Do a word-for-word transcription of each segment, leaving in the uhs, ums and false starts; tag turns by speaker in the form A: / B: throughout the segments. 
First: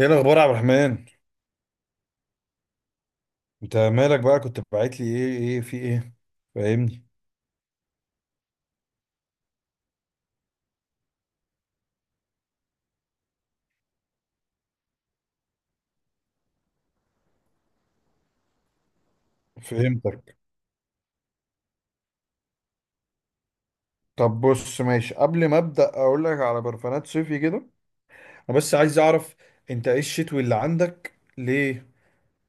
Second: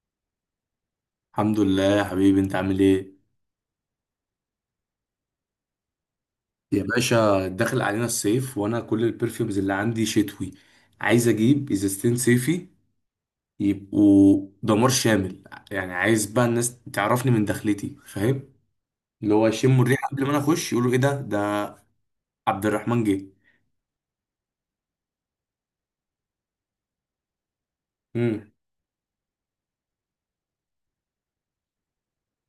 A: ايه الاخبار يا عبد الرحمن؟
B: الحمد لله يا حبيبي، انت عامل ايه؟
A: انت مالك بقى؟ كنت باعت لي، ايه ايه في ايه؟
B: يا
A: فاهمني.
B: باشا، داخل علينا الصيف وانا كل البرفيومز اللي عندي شتوي. عايز اجيب ازازتين صيفي يبقوا دمار شامل. يعني عايز بقى الناس تعرفني من دخلتي، فاهم؟ اللي هو يشموا الريحه قبل ما
A: فهمتك.
B: انا اخش يقولوا ايه ده ده عبد الرحمن جه.
A: طب بص، ماشي، قبل ما ابدا اقول لك على برفانات صيفي كده،
B: امم
A: انا بس عايز اعرف انت ايه الشتوي اللي عندك ليه.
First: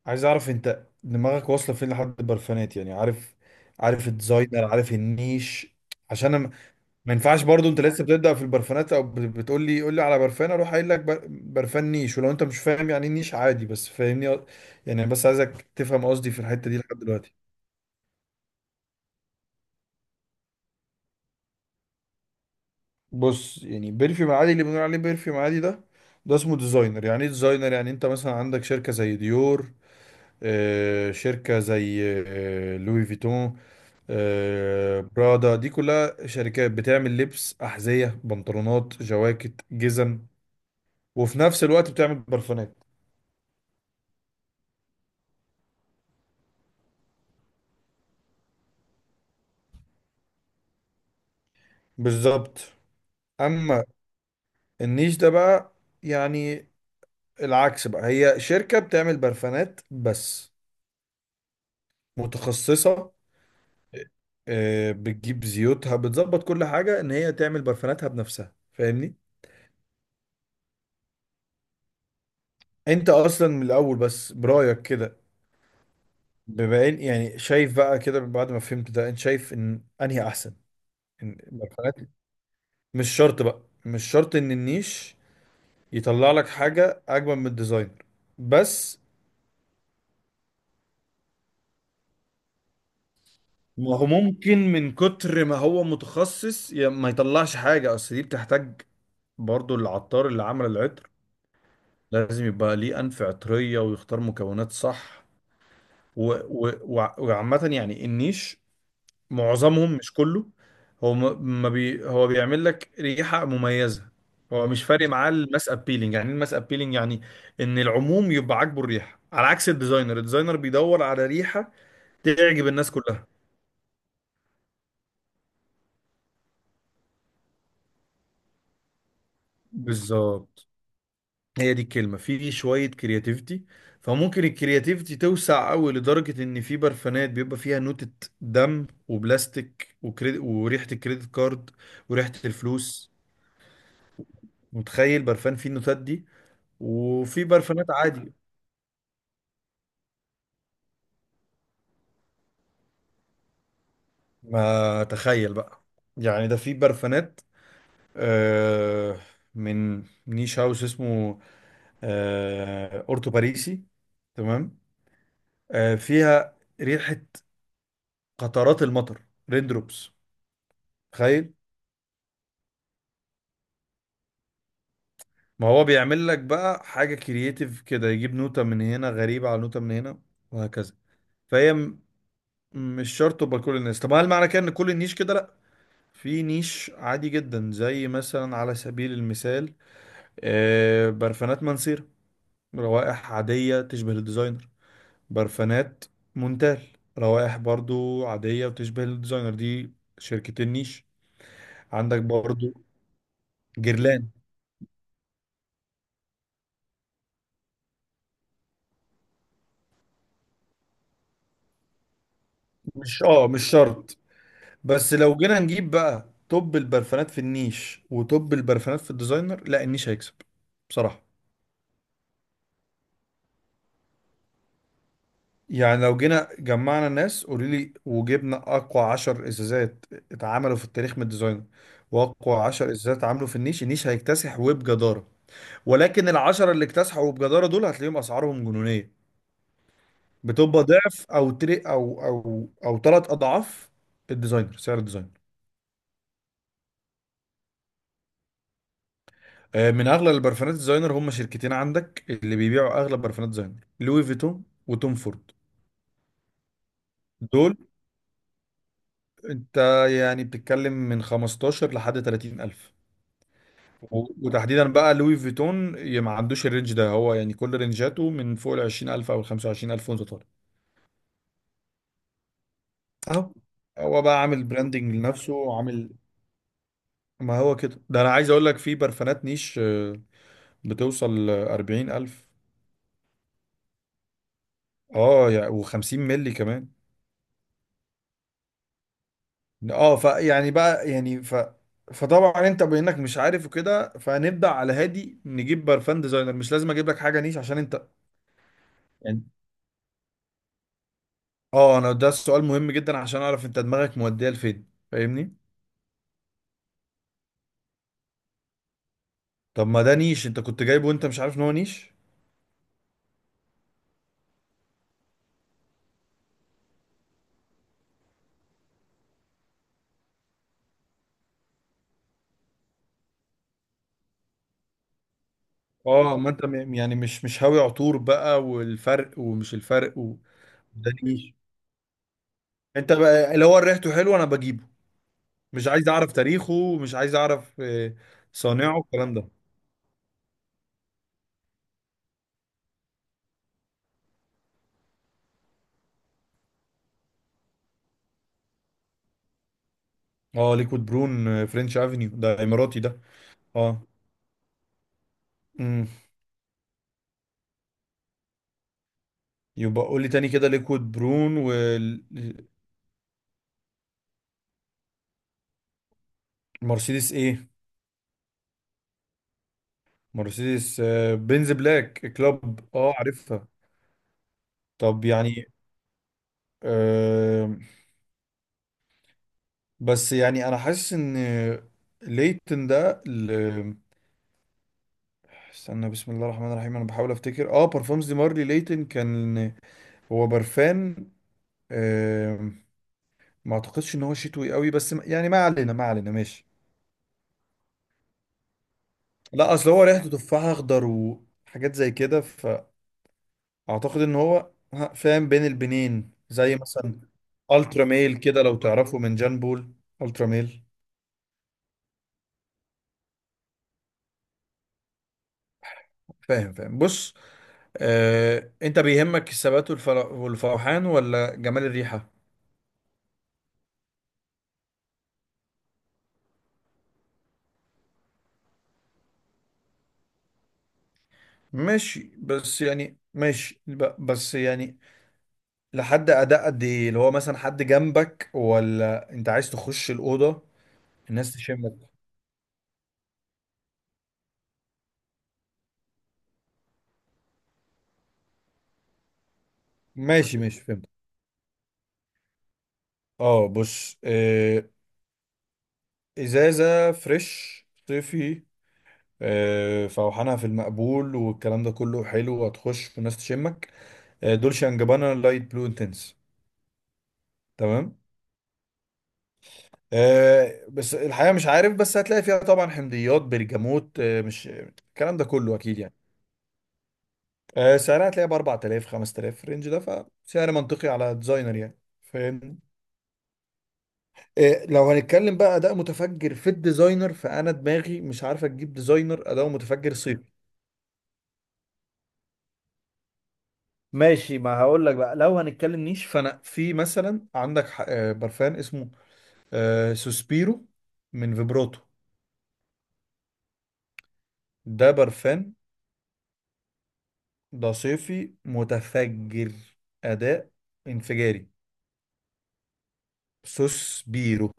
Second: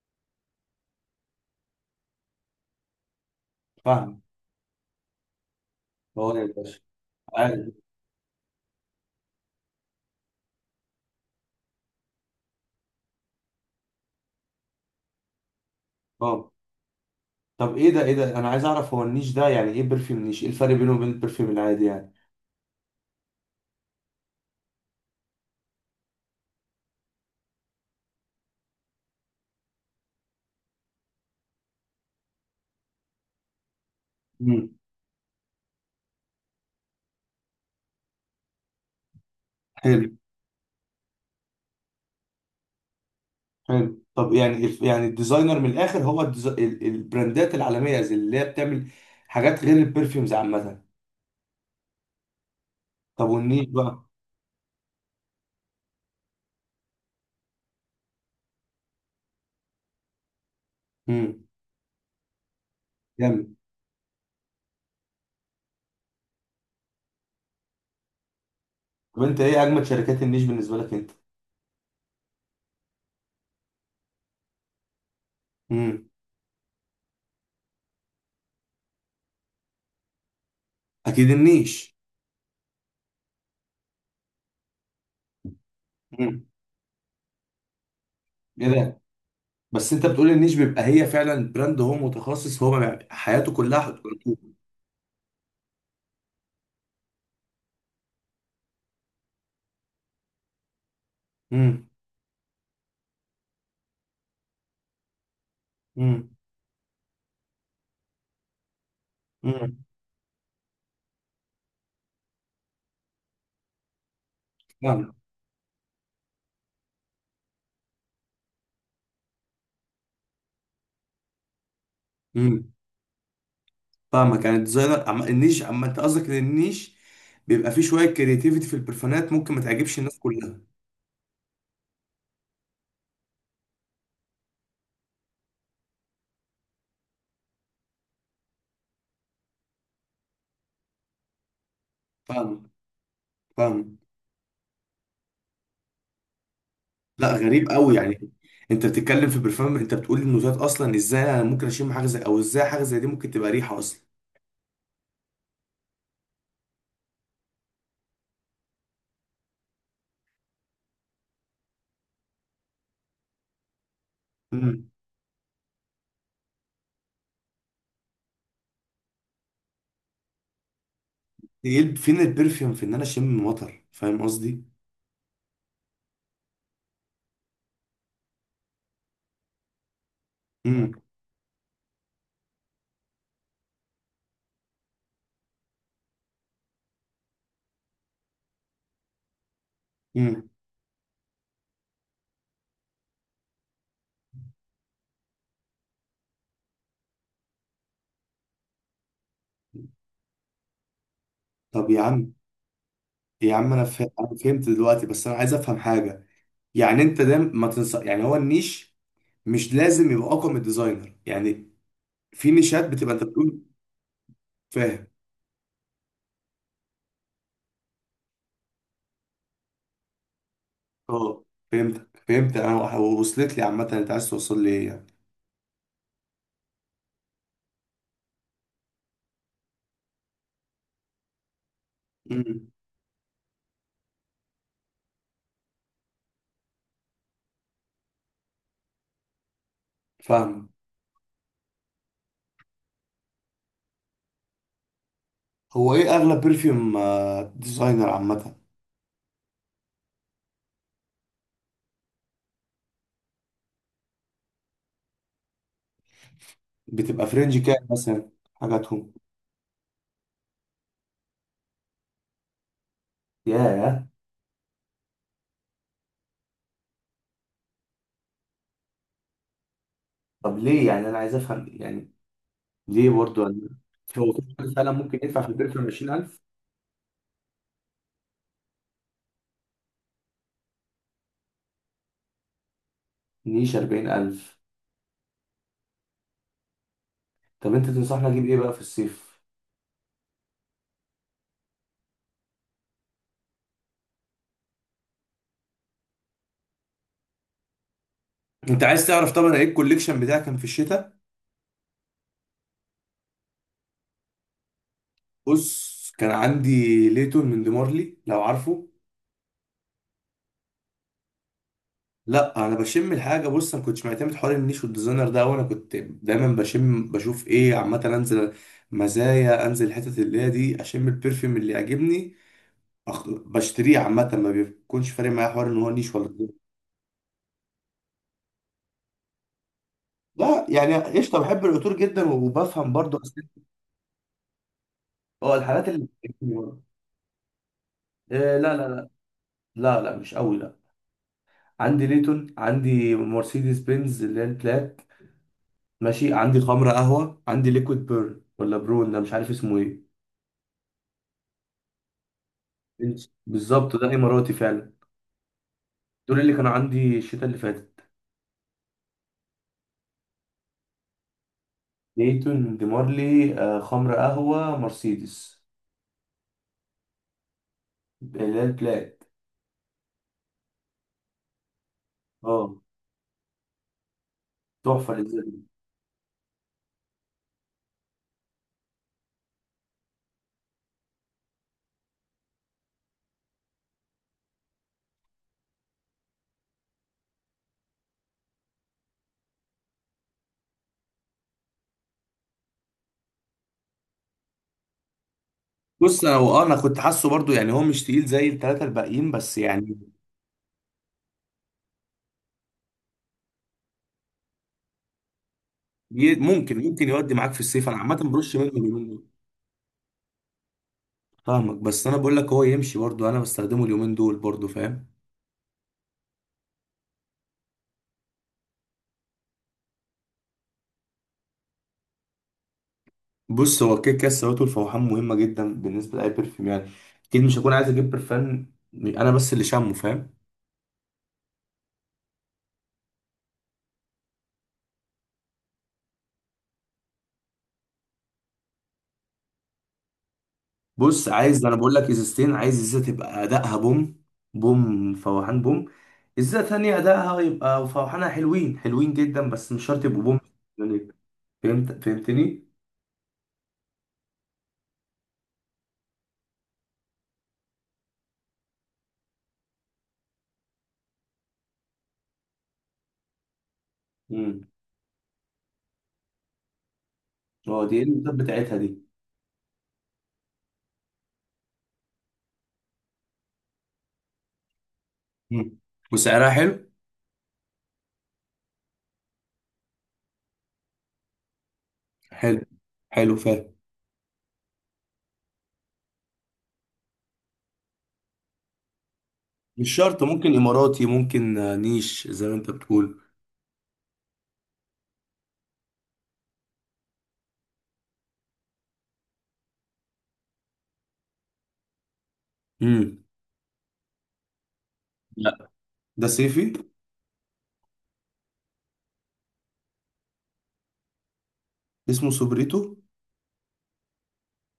A: عايز اعرف انت دماغك واصله فين لحد البرفانات، يعني عارف، عارف
B: فاهم.
A: الديزاينر، عارف النيش؟
B: هو
A: عشان
B: ده يا
A: انا
B: باشا.
A: ما ينفعش
B: عارف.
A: برضو انت لسه بتبدأ في البرفانات او بتقول لي قول لي على برفان، اروح قايل لك بر- برفان نيش ولو انت مش فاهم يعني ايه نيش عادي، بس فاهمني. يعني بس عايزك تفهم قصدي في
B: اه.
A: الحتة دي لحد دلوقتي.
B: طب ايه ده ايه ده انا عايز اعرف، هو النيش ده يعني ايه؟ برفيوم نيش، ايه الفرق بينه وبين البرفيوم العادي يعني؟
A: بص، يعني بيرفيوم عادي اللي بنقول عليه بيرفيوم عادي ده، ده اسمه ديزاينر. يعني ايه ديزاينر؟ يعني انت مثلا عندك شركة زي ديور، آه، شركة زي، آه، لوي فيتون،
B: امم
A: آه، برادا، دي كلها شركات بتعمل لبس، أحذية، بنطلونات، جواكت،
B: حلو.
A: جزم، وفي نفس الوقت بتعمل برفانات.
B: حلو طب يعني الف- يعني الديزاينر من الاخر، هو الديز- ال- البراندات العالميه زي اللي هي بتعمل حاجات غير البرفيومز عامه.
A: بالظبط.
B: طب والنيش
A: اما
B: بقى؟
A: النيش ده بقى، يعني العكس بقى، هي شركة بتعمل برفانات بس،
B: امم
A: متخصصة،
B: جامد.
A: آه، بتجيب زيوتها، بتظبط كل حاجة ان هي تعمل برفاناتها بنفسها، فاهمني.
B: طب انت ايه اجمد شركات النيش بالنسبه لك انت؟
A: انت اصلا من الاول بس برأيك كده،
B: امم
A: بما ان يعني شايف بقى كده بعد ما فهمت ده، انت شايف ان انهي احسن؟
B: اكيد
A: إن
B: النيش.
A: برفانات، مش شرط بقى، مش شرط ان النيش يطلع
B: امم
A: لك حاجة اجمل من الديزاينر.
B: ايه
A: بس
B: ده؟ بس انت بتقول النيش بيبقى هي فعلا براند، هو متخصص، هو بيع- حياته كلها
A: ما هو
B: حدود.
A: ممكن من كتر ما هو متخصص يا- ما يطلعش حاجة. أصل دي بتحتاج برضو العطار اللي عمل العطر
B: امم
A: لازم يبقى ليه أنف عطرية ويختار مكونات صح. و-
B: امم
A: و- وع- وعامة يعني النيش
B: امم
A: معظمهم، مش كله، هو م- ما بي هو بيعمل لك ريحة مميزة. هو مش فارق
B: فاهمك.
A: معاه الماس ابيلينج. يعني ايه الماس ابيلينج؟ يعني ان العموم يبقى عاجبه الريحة، على عكس الديزاينر. الديزاينر بيدور على ريحة تعجب
B: امم
A: الناس كلها.
B: فاهمك. يعني الديزاينر عم... النيش، اما انت قصدك ان النيش بيبقى فيه شويه كرياتيفيتي في البرفانات، ممكن ما تعجبش الناس كلها.
A: بالظبط. هي دي الكلمة، في شوية كرياتيفيتي. فممكن الكرياتيفيتي توسع قوي لدرجة ان في برفانات بيبقى فيها نوتة دم وبلاستيك وكريد... وريحة الكريدت كارد وريحة
B: فاهمك.
A: الفلوس.
B: فاهم.
A: متخيل برفان فيه النوتات دي
B: لا،
A: وفي
B: غريب
A: برفانات
B: قوي يعني.
A: عادي؟
B: انت بتتكلم في برفان، انت بتقول انه ذات اصلا، ازاي انا ممكن اشم حاجه زي، او ازاي حاجه زي دي ممكن تبقى ريحه اصلا؟
A: ما تخيل بقى. يعني ده في برفانات، آه، من نيش هاوس اسمه، آه، اورتو باريسي، تمام،
B: امم
A: آه، فيها ريحة قطرات المطر، ريندروبس.
B: ايه؟ فين البرفيوم في ان انا اشم مطر، فاهم قصدي؟
A: ما هو بيعمل لك بقى حاجة كرييتيف كده، يجيب نوتة من هنا غريبة على نوتة من هنا،
B: امم
A: وهكذا. فهي م- مش شرط تبقى كل الناس. طب هل معنى كده ان كل النيش كده؟ لا، في نيش عادي جدا، زي مثلا على سبيل المثال،
B: امم
A: آه، برفانات منصير، روائح عادية تشبه الديزاينر، برفانات مونتال، روائح برضو عادية وتشبه الديزاينر. دي شركتين نيش
B: طب يا
A: عندك،
B: عم،
A: برضو
B: يا عم انا فه-
A: جيرلان.
B: انا فهمت دلوقتي، بس انا عايز افهم حاجه. يعني انت ده ما تنصح، يعني هو النيش مش لازم يبقى اقوى من الديزاينر يعني؟ في نيشات بتبقى
A: مش
B: انت
A: اه
B: بتقول،
A: مش شرط.
B: فاهم.
A: بس لو جينا نجيب بقى توب البرفانات في النيش وتوب البرفانات في الديزاينر، لا، النيش هيكسب، بصراحة.
B: اه، فهمتك. فهمت. انا وصلت لي عامه انت عايز توصل لي ايه يعني.
A: يعني لو جينا جمعنا الناس، قولي لي، وجبنا أقوى عشر إزازات اتعملوا في التاريخ من الديزاينر، وأقوى
B: امم
A: عشر إزازات اتعملوا في النيش، النيش هيكتسح وبجدارة. ولكن العشرة اللي اكتسحوا وبجدارة دول هتلاقيهم أسعارهم جنونية،
B: فاهم.
A: بتبقى ضعف أو تري أو أو أو ثلاث أضعاف الديزاينر، سعر الديزاينر.
B: هو ايه اغلب برفيوم آه، ديزاينر عامه؟
A: آه، من اغلى البرفانات الديزاينر، هم شركتين عندك اللي بيبيعوا اغلى برفانات ديزاينر، لوي فيتون وتوم فورد.
B: بتبقى فرنج
A: دول
B: كام مثلا حاجاتهم؟
A: انت يعني بتتكلم من خمستاشر لحد تلاتين الف.
B: ياه.
A: و- وتحديدا بقى لوي فيتون، ي- ما عندوش الرينج ده، هو يعني كل رينجاته من فوق ال عشرين الف او ال خمسة وعشرين الف وانت طالع.
B: طب ليه يعني؟ انا عايز افهم يعني، ليه برضو
A: اهو،
B: يعني؟
A: هو
B: هو
A: بقى
B: في
A: عامل
B: حد فعلا
A: براندنج
B: ممكن يدفع في
A: لنفسه
B: البرفيوم
A: وعامل.
B: عشرين الف؟
A: ما هو كده، ده انا عايز اقول لك في برفانات نيش، آه، بتوصل اربعين الف.
B: نيش اربعين الف؟
A: اه يعني و خمسين مللي كمان.
B: طب انت تنصحني اجيب ايه بقى في الصيف؟
A: اه فيعني بقى يعني ف فطبعا انت بانك مش عارف وكده، فنبدا على هادي، نجيب برفان ديزاينر، مش لازم اجيب لك حاجه نيش عشان انت
B: انت عايز تعرف
A: يعني.
B: طبعا ايه الكوليكشن بتاعي كان في الشتاء.
A: اه، انا ده السؤال مهم جدا عشان اعرف انت دماغك موديه لفين، فاهمني.
B: بص، كان عندي ليتون من ديمارلي لو عارفه.
A: طب ما ده نيش انت كنت جايبه وانت مش عارف ان هو نيش.
B: لا، انا بشم الحاجه. بص، انا كنتش معتمد حوار النيش والديزاينر ده، وانا كنت دايما بشم بشوف ايه عامه، انزل مزايا، انزل الحتت اللي هي دي، اشم البرفيوم اللي يعجبني، أخ- بشتريه. عامه، ما بيكونش فارق معايا حوار ان هو نيش ولا
A: اه ما انت
B: ديزاينر.
A: م- يعني مش مش هاوي عطور بقى، والفرق، ومش الفرق و...
B: لا يعني
A: ده
B: قشطه،
A: نيش.
B: بحب العطور جدا وبفهم
A: انت
B: برضو
A: بقى
B: أصل-
A: اللي هو ريحته حلوه انا بجيبه،
B: اه، الحالات
A: مش
B: اللي
A: عايز
B: إيه.
A: اعرف تاريخه، مش عايز اعرف، آه،
B: لا، لا،
A: صانعه،
B: لا.
A: الكلام ده.
B: لا، لا، مش قوي، لا. عندي ليتون، عندي مرسيدس بنز اللي هي البلات، ماشي، عندي خمره قهوه، عندي ليكويد بيرن ولا برون، ده مش عارف اسمه ايه.
A: اه ليكويد برون، آه، فرنش افنيو، ده اماراتي ده.
B: بنش- بالظبط
A: اه.
B: ده اماراتي فعلا.
A: امم.
B: دول اللي كانوا عندي الشتاء اللي فاتت:
A: يبقى قول لي تاني كده، ليكويد برون والمرسيدس،
B: ديتون ديمارلي، آه، خمر قهوه، مرسيدس
A: ايه؟
B: اللي هي البلاك.
A: مرسيدس، آه، بنز بلاك
B: اه،
A: كلوب، اه عارفها.
B: تحفه
A: طب
B: لذيذة.
A: يعني، آه، بس يعني انا حاسس ان ليتن ده ال- استنى، بسم الله الرحمن الرحيم، انا بحاول افتكر. اه، بارفومز دي مارلي ليتن كان هو برفان، آه، ما اعتقدش ان هو شتوي قوي، بس م- يعني ما علينا، ما
B: بص،
A: علينا،
B: هو
A: ماشي.
B: انا كنت حاسه برضو يعني هو مش تقيل زي الثلاثه الباقيين، بس
A: لا، اصل هو
B: يعني
A: ريحته تفاح اخضر وحاجات زي كده. اعتقد ان هو ها- فاهم بين البنين،
B: ي-
A: زي
B: ممكن، ممكن
A: مثلا
B: يودي معاك في الصيف. انا
A: الترا
B: عامه
A: ميل
B: برش
A: كده
B: منه
A: لو
B: اليومين
A: تعرفه،
B: دول.
A: من جان بول، الترا ميل.
B: فاهمك. بس انا بقول لك هو يمشي برضو، انا بستخدمه اليومين دول برضو، فاهم؟
A: فاهم فاهم. بص، آه، انت بيهمك الثبات والفر- والفوحان ولا جمال الريحة؟
B: بص، هو كده كده السوائل والفوحان مهمه جدا بالنسبه لاي برفيوم يعني. اكيد مش هكون عايز اجيب برفان انا بس اللي شامه، فاهم؟
A: ماشي، بس يعني، ماشي، ب- بس يعني لحد اداء قد ايه؟ اللي هو مثلا حد جنبك ولا انت عايز تخش الأوضة
B: بص،
A: الناس
B: عايز انا بقول
A: تشمك؟
B: لك ازازتين. عايز ازازه تبقى ادائها بوم، بوم فواحان بوم. ازازه ثانيه ادائها يبقى فواحانها حلوين حلوين جدا بس مش شرط يبقوا بوم.
A: ماشي ماشي فهمت.
B: فهمت، فهمتني.
A: اه بص، آه، ازازة فريش صيفي، آه، فوحانها في المقبول والكلام ده كله حلو، وهتخش والناس تشمك، آه،
B: امم
A: دولشе اند جابانا لايت بلو انتنس،
B: هو دي ايه
A: تمام،
B: الازازات بتاعتها دي؟
A: آه، بس الحقيقه مش عارف، بس هتلاقي فيها طبعا حمضيات، برجموت، آه، مش الكلام ده كله
B: مم.
A: اكيد يعني.
B: وسعرها حلو؟
A: آه، سعرها هتلاقيها ب اربعتلاف خمستلاف، الرينج ده، فسعر منطقي على ديزاينر يعني،
B: حلو،
A: فاهم.
B: حلو فاهم.
A: آه، لو هنتكلم بقى اداء متفجر في الديزاينر، فانا دماغي مش عارفه تجيب ديزاينر اداؤه
B: مش
A: متفجر
B: شرط،
A: صيف.
B: ممكن اماراتي، ممكن آه، نيش زي ما انت بتقول.
A: ماشي، ما هقول لك بقى، لو هنتكلم نيش، فانا في مثلا عندك ح- آه، برفان اسمه، آه، سوسبيرو، من فيبروتو.
B: امم
A: ده
B: لا،
A: برفان
B: ده صيفي.
A: ده صيفي متفجر، اداء انفجاري.
B: اسمه سوبريتو.
A: سوسبيرو.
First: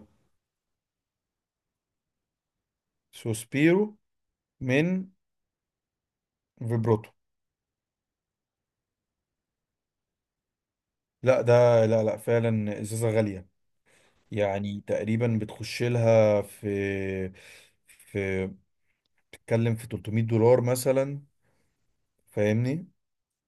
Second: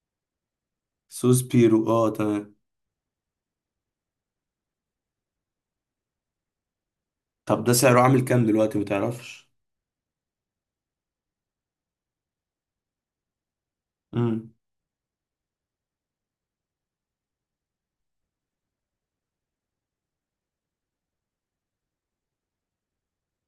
B: سوس بيرو، اه، تمام.
A: سوسبيرو من فيبروتو.
B: طب ده سعره عامل كام دلوقتي، ما تعرفش؟
A: لا ده، لا لا فعلا ازازه غاليه.
B: امم
A: يعني تقريبا بتخش لها في، في، بتتكلم في ثلاثمائة دولار مثلا، فاهمني.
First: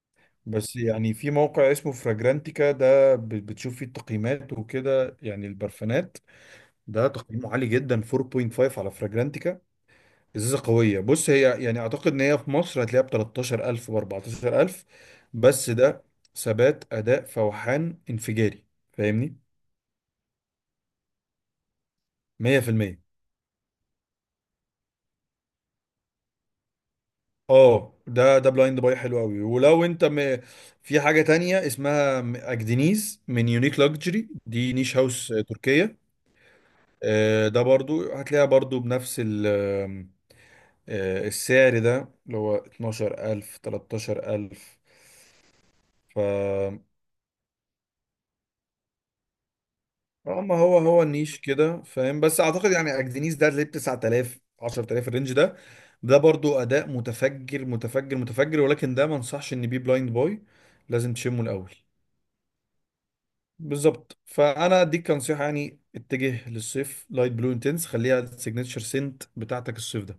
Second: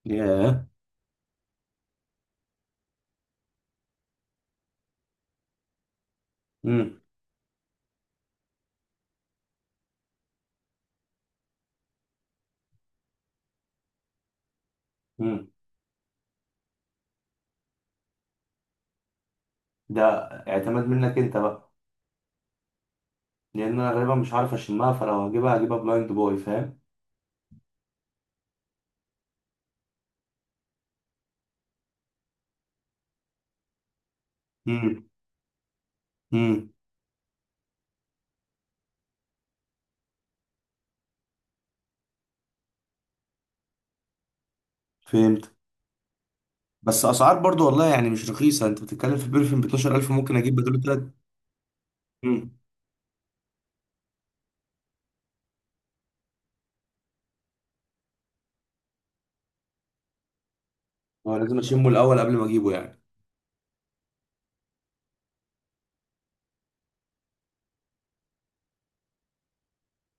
B: ياه.
A: بس يعني في موقع اسمه فراجرانتيكا ده، ب- بتشوف فيه التقييمات وكده، يعني البرفانات
B: مم.
A: ده تقييمه عالي جدا، اربعة و نص على فراجرانتيكا، ازازه قويه. بص هي يعني اعتقد ان هي في مصر هتلاقيها ب تلتاشر الف، ب اربعتاشر الف،
B: مم.
A: بس ده ثبات، اداء، فوحان انفجاري، فاهمني،
B: ده اعتماد منك انت بقى،
A: ميه في الميه.
B: لان انا غالبا مش عارف اشمها، فلو هجيبها هجيبها بلايند بوي، فاهم؟
A: اه ده، ده بلايند باي حلو قوي ولو انت م... في حاجه تانية اسمها م- اجدنيز من يونيك لاكجري، دي نيش
B: امم
A: هاوس تركيه،
B: امم
A: آه، ده برضو هتلاقيها برضو بنفس ال- آه، السعر ده اللي هو اتناشر الف تلتاشر الف.
B: فهمت.
A: ف
B: بس اسعار برضو والله يعني مش رخيصه، انت بتتكلم في بيرفيوم ب اتناشر الف، ممكن اجيب
A: اما
B: بدله
A: هو،
B: تلات.
A: هو النيش كده فاهم. بس
B: امم
A: اعتقد يعني اجدنيس ده اللي ب تسعة الاف عشرتلاف، الرينج ده، ده برضو اداء متفجر متفجر متفجر، ولكن ده ما انصحش ان بيه بلايند بوي، لازم
B: هو
A: تشمه
B: لازم
A: الاول.
B: اشمه الاول قبل ما اجيبه يعني؟
A: بالظبط، فانا اديك كنصيحه يعني، اتجه للصيف، لايت بلو انتنس، خليها السيجنتشر سنت بتاعتك الصيف ده،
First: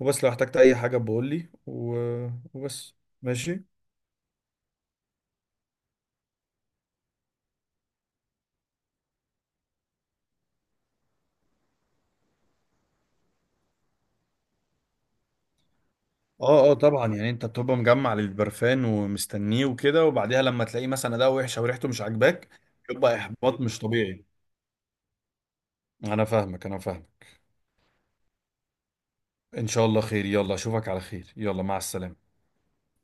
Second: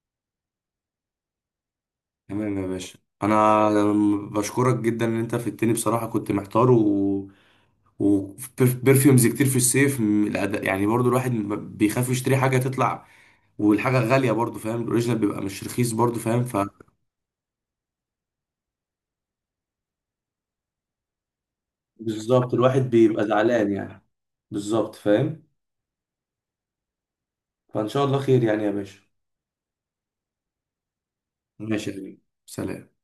A: وبس، لو احتجت اي حاجه بقول لي و...
B: تمام يا
A: وبس،
B: باشا.
A: ماشي.
B: انا بشكرك جدا ان انت فدتني بصراحه، كنت محتار. و وبرفيومز كتير في الصيف، م- الأد- يعني برضو الواحد م- بيخاف يشتري حاجه تطلع والحاجه غاليه برضو، فاهم. الاوريجينال بيبقى مش رخيص برضو، فاهم.
A: اه اه طبعا يعني انت بتبقى مجمع للبرفان ومستنيه وكده، وبعديها لما تلاقيه مثلا اداء وحش او ريحته مش عاجباك،
B: بالظبط، الواحد
A: يبقى
B: بيبقى
A: احباط
B: زعلان
A: مش
B: يعني.
A: طبيعي.
B: بالظبط، فاهم.
A: انا فاهمك، انا فاهمك.
B: فإن شاء الله خير يعني يا باشا.
A: ان شاء الله خير، يلا اشوفك على خير، يلا مع
B: ماشي يا حبيبي.
A: السلامة.
B: سلام.